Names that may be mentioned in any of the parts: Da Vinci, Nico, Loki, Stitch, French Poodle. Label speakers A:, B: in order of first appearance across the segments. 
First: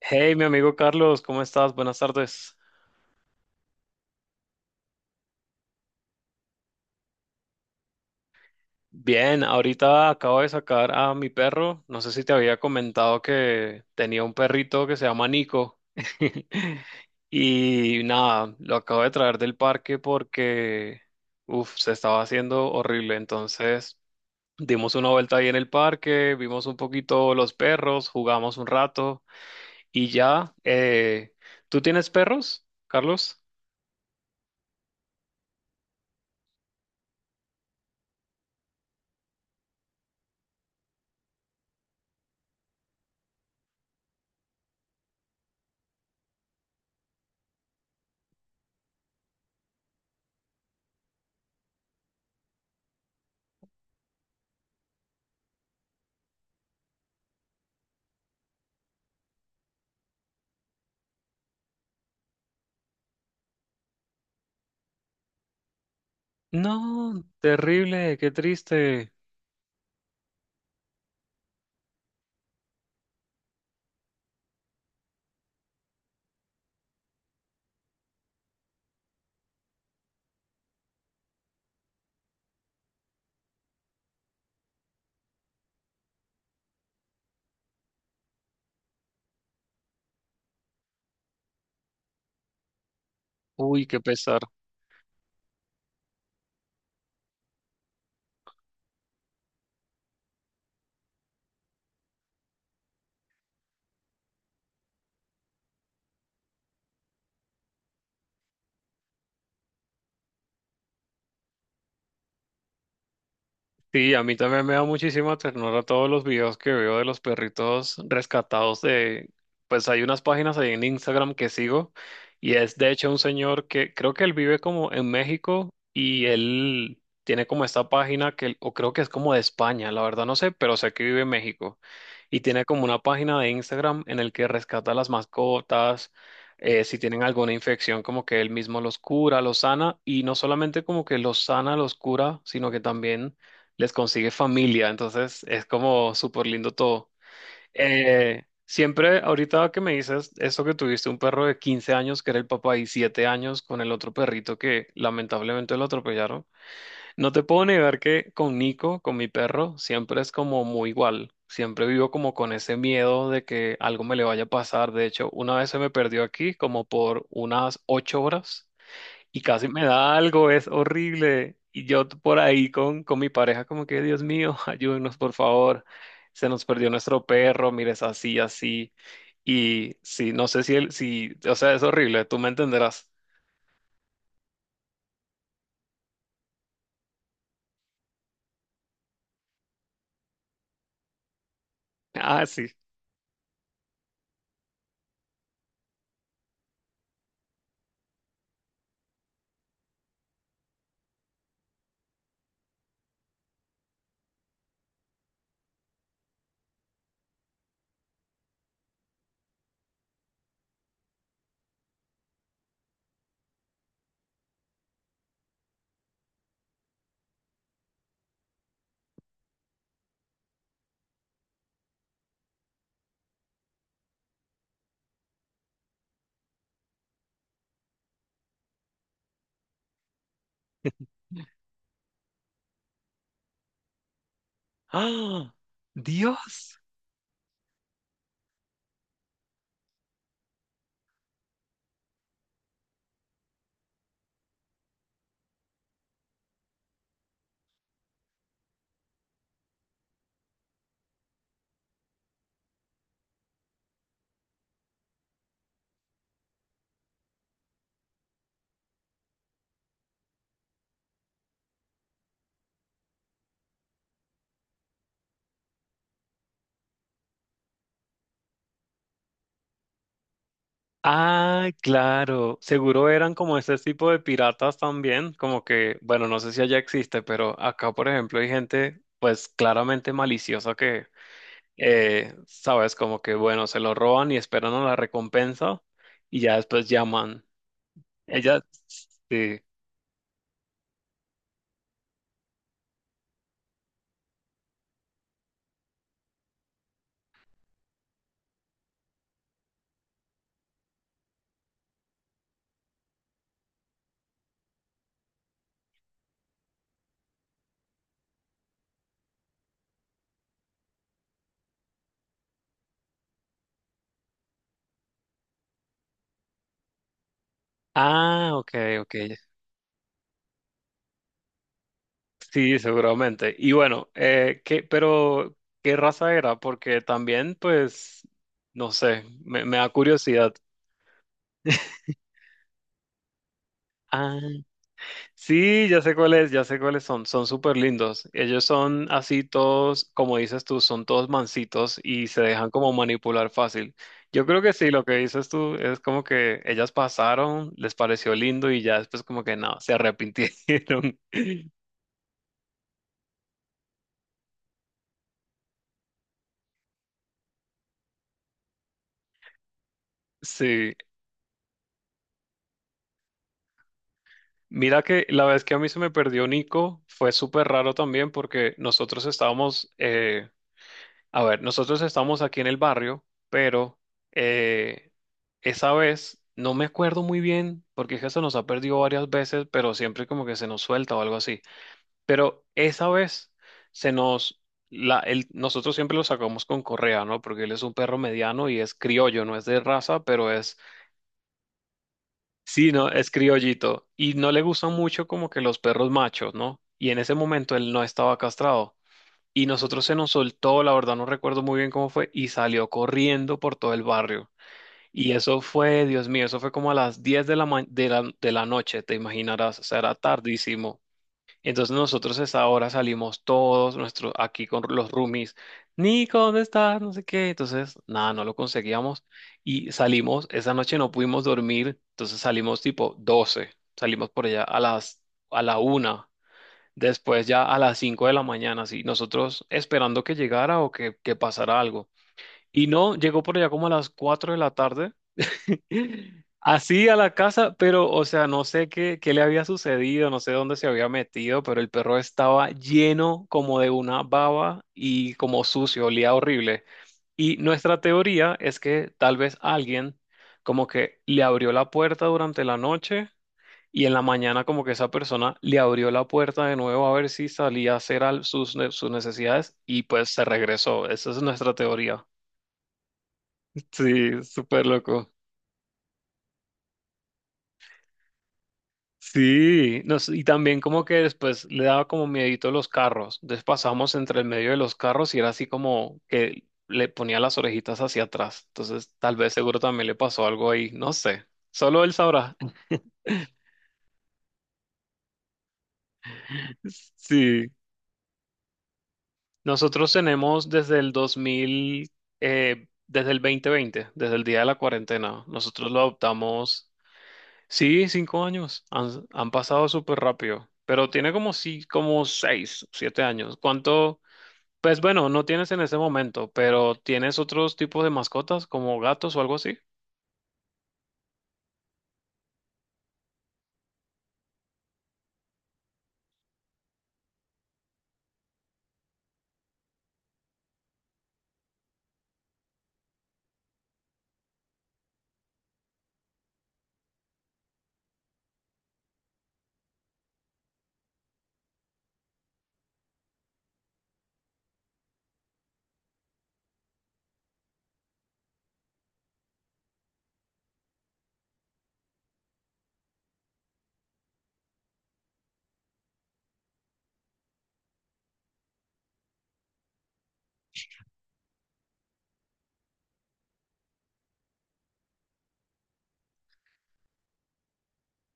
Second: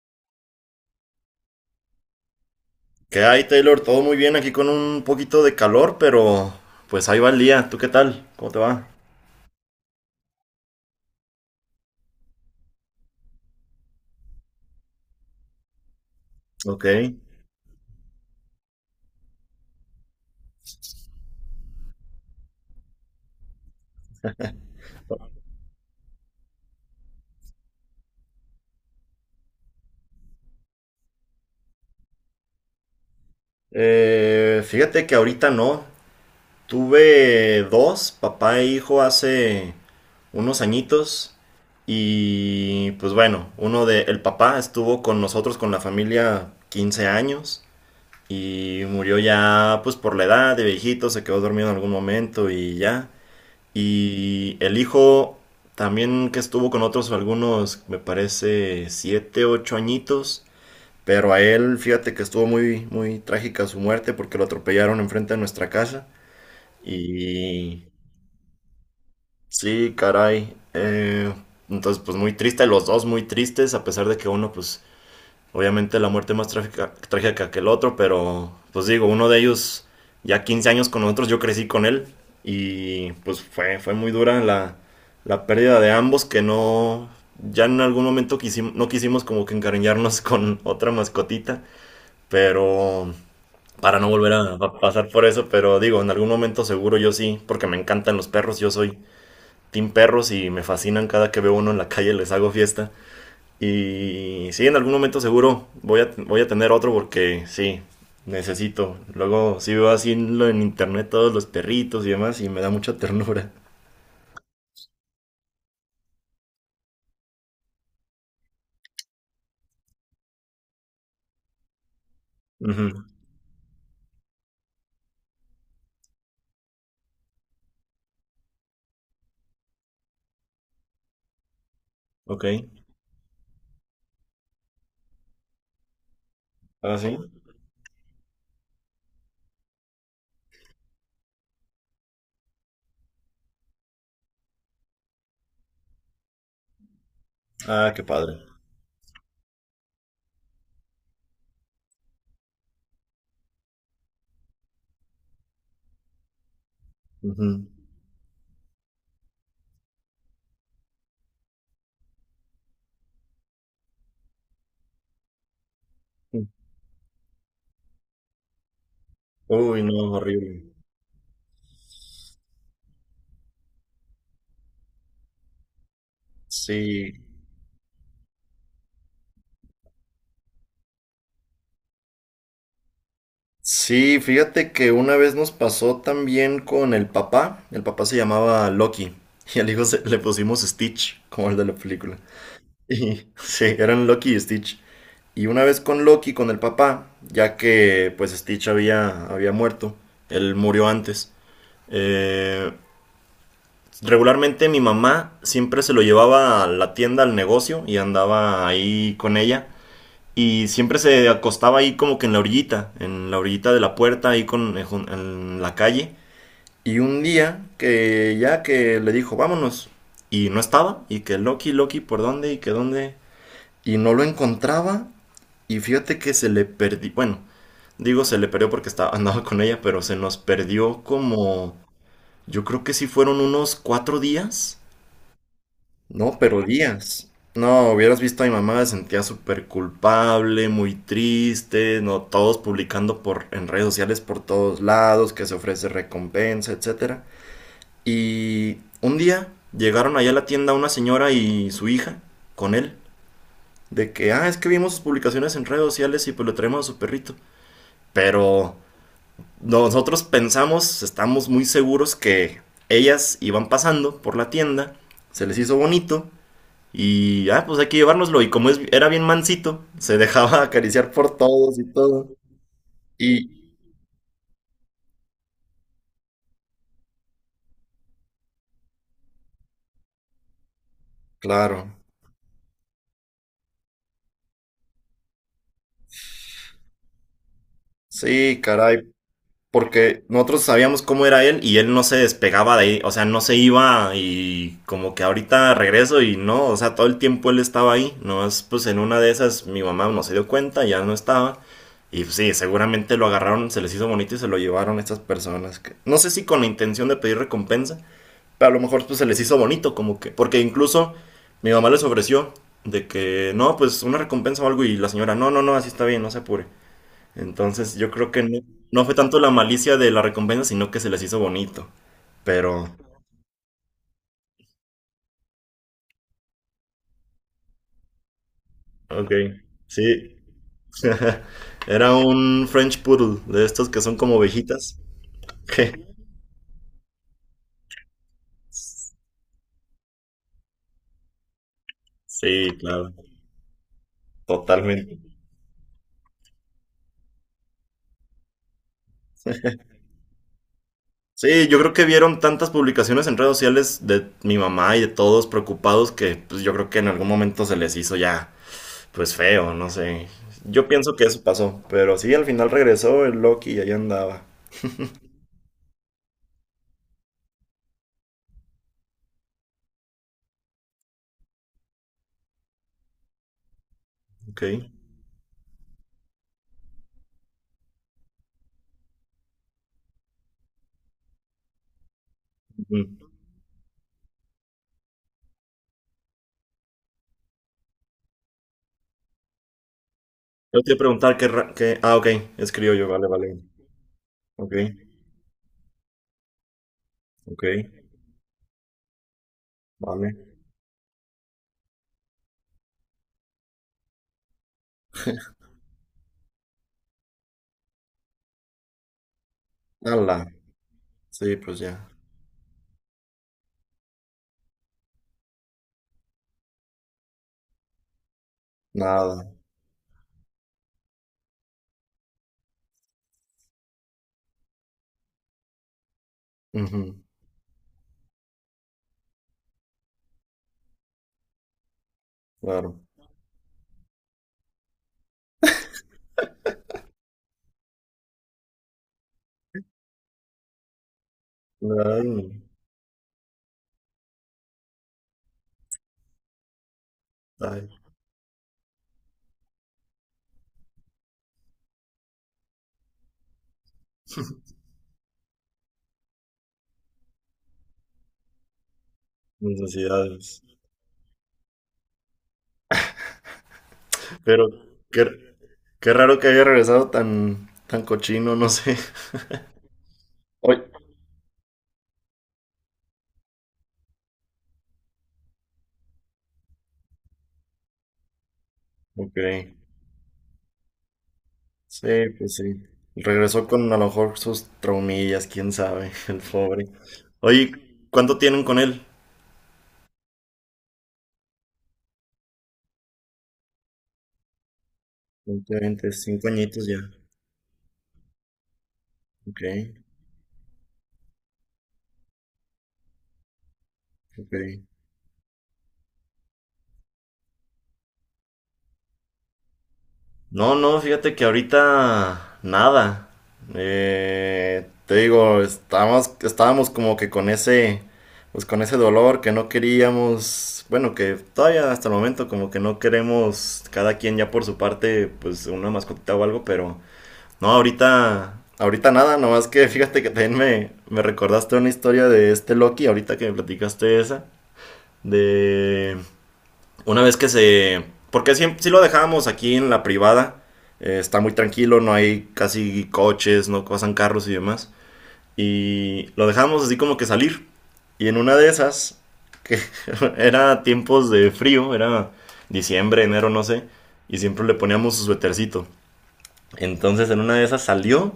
A: Hey, mi amigo Carlos, ¿cómo estás? Buenas tardes.
B: ¿Qué hay, Taylor? Todo muy bien aquí con un poquito de calor, pero pues ahí va el día. ¿Tú qué tal? ¿Cómo te va?
A: Bien, ahorita acabo de sacar a mi perro. No sé si te había comentado que tenía un perrito que se llama Nico.
B: Ok.
A: Y nada, lo acabo de traer del parque porque, uff, se estaba haciendo horrible. Entonces, dimos una vuelta ahí en el parque, vimos un poquito los perros, jugamos un rato y ya. ¿Tú tienes perros, Carlos?
B: Fíjate que ahorita no. Tuve dos, papá e hijo, hace unos añitos. Y pues bueno, uno de el papá estuvo con nosotros, con la familia, 15 años. Y murió ya, pues por la edad de viejito, se quedó dormido en algún momento y ya. Y el hijo también que estuvo con otros algunos, me parece, 7, 8 añitos. Pero a él, fíjate que estuvo muy, muy trágica su muerte porque lo atropellaron enfrente de nuestra casa.
A: No,
B: Y
A: terrible, qué triste.
B: sí, caray. Entonces, pues muy triste, los dos muy tristes, a pesar de que uno, pues obviamente la muerte más trágica, trágica que el otro, pero pues digo, uno de ellos ya 15 años con nosotros, yo crecí con él y pues fue muy dura la pérdida de ambos que no, ya en algún momento quisimos no quisimos como que encariñarnos con otra mascotita, pero
A: Uy,
B: para
A: qué
B: no volver
A: pesar.
B: a pasar por eso, pero digo, en algún momento seguro yo sí, porque me encantan los perros, yo soy team perros y me fascinan cada que veo uno en la calle, les hago fiesta. Y sí, en algún momento seguro voy a tener otro porque sí, necesito. Luego sí veo así en internet todos los perritos y demás y me da mucha ternura.
A: Sí, a mí también me da muchísima ternura todos los videos que veo de los perritos rescatados de, pues hay unas páginas ahí en Instagram que sigo y es de
B: Ujú.
A: hecho un señor que creo que él vive como en México y él tiene como esta página que, o creo que es como de España, la verdad no sé, pero sé que vive en México y
B: Ok.
A: tiene como una página de Instagram en el que rescata las mascotas,
B: Ah,
A: si
B: sí.
A: tienen alguna infección, como que él mismo los cura, los sana, y no solamente como que los sana, los cura, sino que también les consigue familia, entonces es como súper lindo todo.
B: Ah, qué padre.
A: Siempre, ahorita que me dices eso que tuviste un perro de 15 años que era el papá y 7 años con el otro perrito que lamentablemente lo atropellaron, no te puedo
B: Ujú.
A: negar que con Nico, con mi perro, siempre es como muy igual. Siempre vivo como con ese miedo de que algo me le vaya a pasar. De hecho, una vez se me perdió aquí como por unas 8 horas y casi
B: Uy,
A: me
B: no,
A: da algo, es
B: horrible.
A: horrible. Y yo por ahí con mi pareja como que, Dios mío, ayúdenos por favor, se nos perdió
B: Sí.
A: nuestro perro, mires así, así. Y sí, no sé si él, si, o sea, es horrible, tú me entenderás.
B: Sí, fíjate que una vez nos pasó también con el papá. El papá se llamaba Loki y al hijo le pusimos Stitch, como el de la película.
A: Ah, sí.
B: Y sí, eran Loki y Stitch. Y una vez con Loki, con el papá, ya que pues Stitch había muerto, él murió antes. Eh, regularmente mi mamá siempre se lo llevaba a la tienda, al negocio, y andaba ahí con ella. Y siempre se acostaba ahí como que en la orillita de la puerta, ahí en la calle. Y un día que ya que le dijo, vámonos, y no estaba, y que Loki, Loki, ¿por dónde? Y que dónde. Y no lo encontraba, y fíjate que se le perdió, bueno, digo, se le perdió porque estaba, andaba con ella, pero se nos perdió como. Yo creo que sí fueron unos 4 días.
A: ¡Ah!
B: No, pero
A: Dios.
B: días. No, hubieras visto a mi mamá, se sentía súper culpable, muy triste, no, todos publicando en redes sociales por todos lados, que se ofrece recompensa, etcétera. Y un día llegaron allá a la tienda una señora y su hija con él, de que, ah, es que vimos sus publicaciones en redes sociales y pues le traemos a su perrito. Pero nosotros pensamos, estamos muy seguros que ellas iban pasando por la tienda, se les hizo bonito y, ah, pues hay que llevárnoslo. Y como era bien mansito, se dejaba acariciar por
A: Ah,
B: todos y todo.
A: claro. Seguro eran como
B: Y,
A: ese tipo de piratas también, como que, bueno, no sé si allá existe, pero acá, por ejemplo, hay gente, pues claramente maliciosa que
B: claro,
A: sabes, como que bueno, se lo roban y esperan a la recompensa y ya después llaman. Ella,
B: sí, caray,
A: sí.
B: porque nosotros sabíamos cómo era él y él no se despegaba de ahí, o sea, no se iba y como que ahorita regreso y no, o sea, todo el tiempo él estaba ahí, no es pues en una de esas mi mamá no se dio cuenta, ya no estaba y pues, sí, seguramente lo agarraron, se les hizo bonito y se lo llevaron estas personas que no sé si con la intención de pedir recompensa, pero a lo mejor pues se les hizo bonito como que porque incluso mi mamá les ofreció de que no, pues una recompensa o algo y la señora no, no, no, así está bien, no se apure. Entonces yo creo que
A: Ah,
B: no,
A: ok,
B: no
A: ok.
B: fue tanto la malicia de la recompensa, sino que se les hizo bonito.
A: Sí,
B: Pero,
A: seguramente. Y bueno, ¿qué, pero qué raza era? Porque también, pues, no sé,
B: ok,
A: me da
B: sí.
A: curiosidad.
B: Era un French Poodle, de estos que son como
A: Ah.
B: ovejitas.
A: Sí, ya sé cuáles son, son súper lindos. Ellos son así todos, como dices tú, son todos mansitos y se
B: Sí,
A: dejan como
B: claro,
A: manipular fácil. Yo creo que sí, lo que
B: totalmente.
A: dices tú es como que ellas pasaron, les pareció lindo y ya después como que no, se arrepintieron.
B: Sí, yo creo que vieron tantas publicaciones en redes sociales de mi mamá y de todos preocupados que pues yo creo que en algún momento se les hizo ya pues feo, no sé. Yo
A: Sí,
B: pienso que eso pasó, pero sí, al final regresó el Loki y ahí andaba.
A: mira que la vez que a mí se me perdió Nico fue súper raro también porque nosotros estábamos, a ver, nosotros estamos aquí en el barrio, pero
B: Ok.
A: eh, esa vez no me acuerdo muy bien, porque es que se nos ha perdido varias veces, pero siempre como que se nos suelta o algo así. Pero esa vez se nos, nosotros siempre lo sacamos con correa, ¿no? Porque él es un perro mediano y es criollo, no es de raza, pero es,
B: Yo te iba a preguntar qué, Ah, ok, es
A: sí, no,
B: criollo, vale,
A: es
B: vale.
A: criollito. Y no le
B: Ok,
A: gustan mucho como que los perros machos, ¿no? Y en ese
B: ok,
A: momento él no estaba castrado. Y nosotros se
B: vale.
A: nos soltó, la verdad no recuerdo muy bien cómo fue, y salió corriendo por todo el barrio. Y eso fue, Dios mío, eso fue como a las 10 de la, de la noche, te imaginarás, o sea, era
B: Ala,
A: tardísimo.
B: sí, pues
A: Entonces
B: ya.
A: nosotros a esa hora salimos todos, nuestros, aquí con los roomies, Nico, ¿dónde estás? No sé qué. Entonces, nada, no lo conseguíamos.
B: Nada.
A: Y salimos, esa noche no pudimos dormir, entonces salimos tipo 12. Salimos por allá a las, a la una.
B: Ujú,
A: Después ya a las 5 de la mañana, sí, nosotros esperando que llegara o que pasara algo. Y
B: claro.
A: no, llegó por allá como a las 4 de la tarde, así a la casa, pero o sea, no sé qué, qué le había sucedido, no sé dónde se había metido, pero el perro
B: Ay,
A: estaba lleno como de una baba y como sucio, olía horrible. Y
B: ay,
A: nuestra teoría es que tal vez alguien como que le abrió la puerta durante la noche y en la mañana como que esa persona le abrió la puerta de nuevo a ver si salía a hacer sus, sus necesidades y pues se
B: necesidades.
A: regresó. Esa es nuestra teoría. Sí,
B: Pero
A: súper loco.
B: qué, qué raro que haya regresado tan, tan cochino, no sé.
A: Sí, no y también
B: Oye.
A: como que después le daba como miedito a los carros. Entonces pasamos entre el medio de los carros y era así como que le ponía las orejitas hacia atrás. Entonces tal
B: Ok,
A: vez seguro también le pasó algo ahí, no sé. Solo
B: sí,
A: él sabrá.
B: pues sí. Regresó con a lo mejor sus traumillas, quién sabe, el pobre.
A: Sí.
B: Oye, ¿cuánto tienen con él?
A: Nosotros tenemos desde el 2000, desde el 2020, desde el día de la cuarentena.
B: 20,
A: Nosotros lo
B: 25 añitos
A: adoptamos,
B: ya.
A: sí, 5 años. Han
B: Ok,
A: pasado súper rápido, pero tiene como sí, como 6, 7 años. ¿Cuánto?
B: ok.
A: Pues bueno, no tienes en ese momento, pero ¿tienes otros tipos de mascotas como gatos o algo así?
B: No, no, fíjate que ahorita nada. Te digo, estábamos como que con ese, pues con ese dolor que no queríamos, bueno, que todavía hasta el momento como que no queremos cada quien ya por su parte, pues una mascotita o algo, pero no, ahorita, ahorita nada, nomás que fíjate que también me recordaste una historia de este Loki, ahorita que me platicaste esa, de una vez que se. Porque si lo dejábamos aquí en la privada, está muy tranquilo, no hay casi coches, no pasan carros y demás. Y lo dejábamos así como que salir. Y en una de esas, que era tiempos de frío, era diciembre, enero, no sé, y siempre le poníamos su suetercito. Entonces en una de esas salió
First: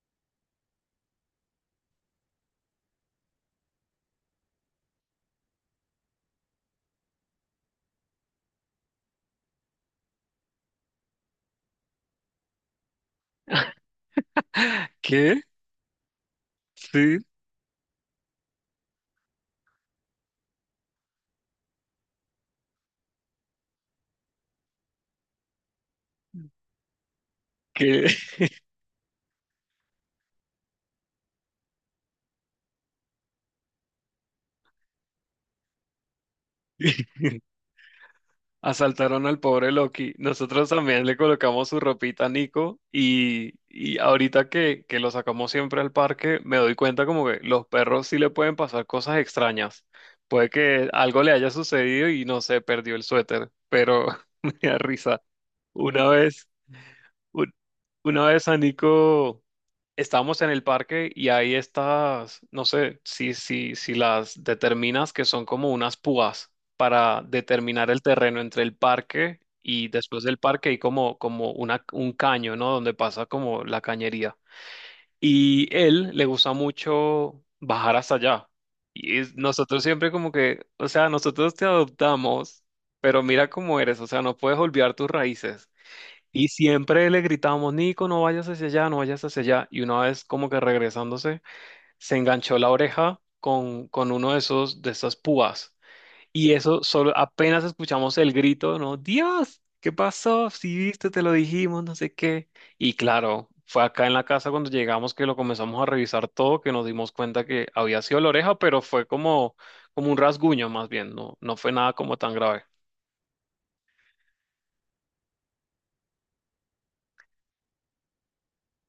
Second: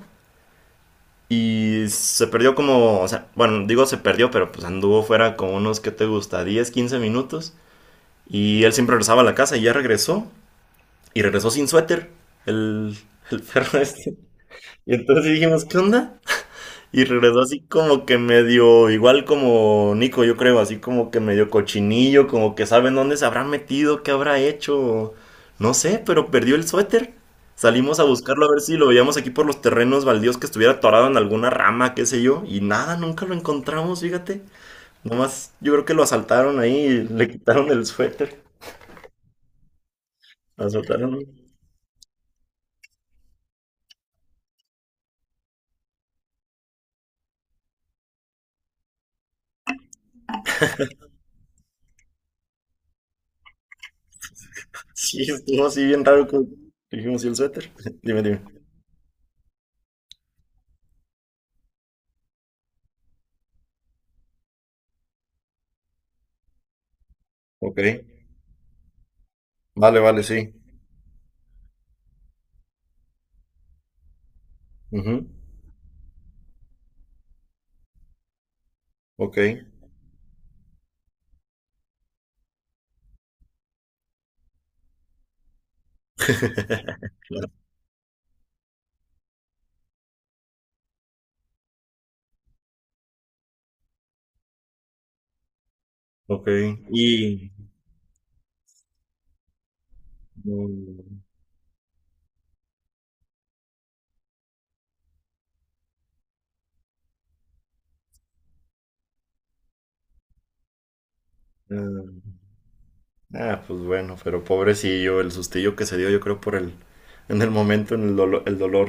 B: y se perdió como, o sea, bueno, digo se perdió, pero pues anduvo fuera como unos, ¿qué te gusta? 10 15 minutos. Y él siempre regresaba a la casa y ya regresó. Y regresó sin suéter el, el perro este. Y entonces sí
A: ¿Qué?
B: dijimos, ¿qué onda? Y
A: Sí,
B: regresó así como que medio, igual como Nico, yo creo, así como que medio cochinillo, como que saben dónde se habrá metido, qué habrá hecho. No sé, pero perdió el suéter. Salimos a
A: ¿qué?
B: buscarlo a ver si lo veíamos aquí por los terrenos baldíos que estuviera atorado en alguna rama, qué sé yo. Y nada, nunca lo encontramos, fíjate. Nomás yo creo que lo asaltaron ahí y le quitaron el suéter.
A: Asaltaron al pobre Loki. Nosotros también
B: Asaltaron.
A: le colocamos su ropita a Nico y ahorita que lo sacamos siempre al parque, me doy cuenta como que los perros sí le pueden pasar cosas extrañas. Puede que algo le haya sucedido y no sé, perdió el suéter, pero me da risa.
B: Sí, estuvo así bien
A: Una
B: raro que
A: vez,
B: dijimos, ¿y el
A: un-
B: suéter? Dime,
A: una
B: dime.
A: vez a Nico... Estábamos en el parque y hay estas, no sé si las determinas que son como unas púas para
B: Ok,
A: determinar el terreno entre el parque y
B: vale, vale,
A: después del
B: sí.
A: parque hay como, como una, un caño, ¿no? Donde pasa como la cañería.
B: Ujú.
A: Y él le gusta mucho bajar hasta allá. Y
B: Ok,
A: nosotros siempre como que, o sea, nosotros te adoptamos, pero mira cómo eres, o sea, no puedes olvidar tus raíces. Y siempre le gritábamos, Nico, no vayas hacia allá, no vayas hacia allá. Y una vez como que regresándose, se enganchó la oreja con uno de esos, de esas púas.
B: ok.
A: Y eso solo
B: Y
A: apenas escuchamos el grito, ¿no? Dios, ¿qué pasó? Si viste,
B: mm,
A: te lo dijimos, no sé qué. Y claro, fue acá en la casa cuando llegamos que lo comenzamos a revisar todo, que nos dimos cuenta que había sido la oreja, pero fue como, como un rasguño más bien, no, no fue nada
B: ah,
A: como tan grave.
B: ah, pues bueno, pero pobrecillo, el sustillo que se dio, yo creo, por el. En el momento, en el dolor.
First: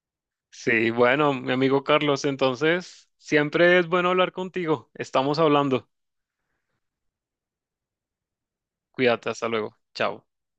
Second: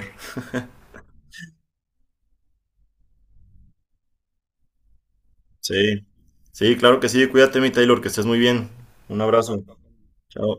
A: Sí, bueno, mi amigo Carlos, entonces siempre es bueno hablar contigo. Estamos hablando.
B: Sí, sí, claro que sí, cuídate, mi Taylor, que estés muy bien. Un
A: Cuídate, hasta
B: abrazo.
A: luego. Chao.
B: Chao.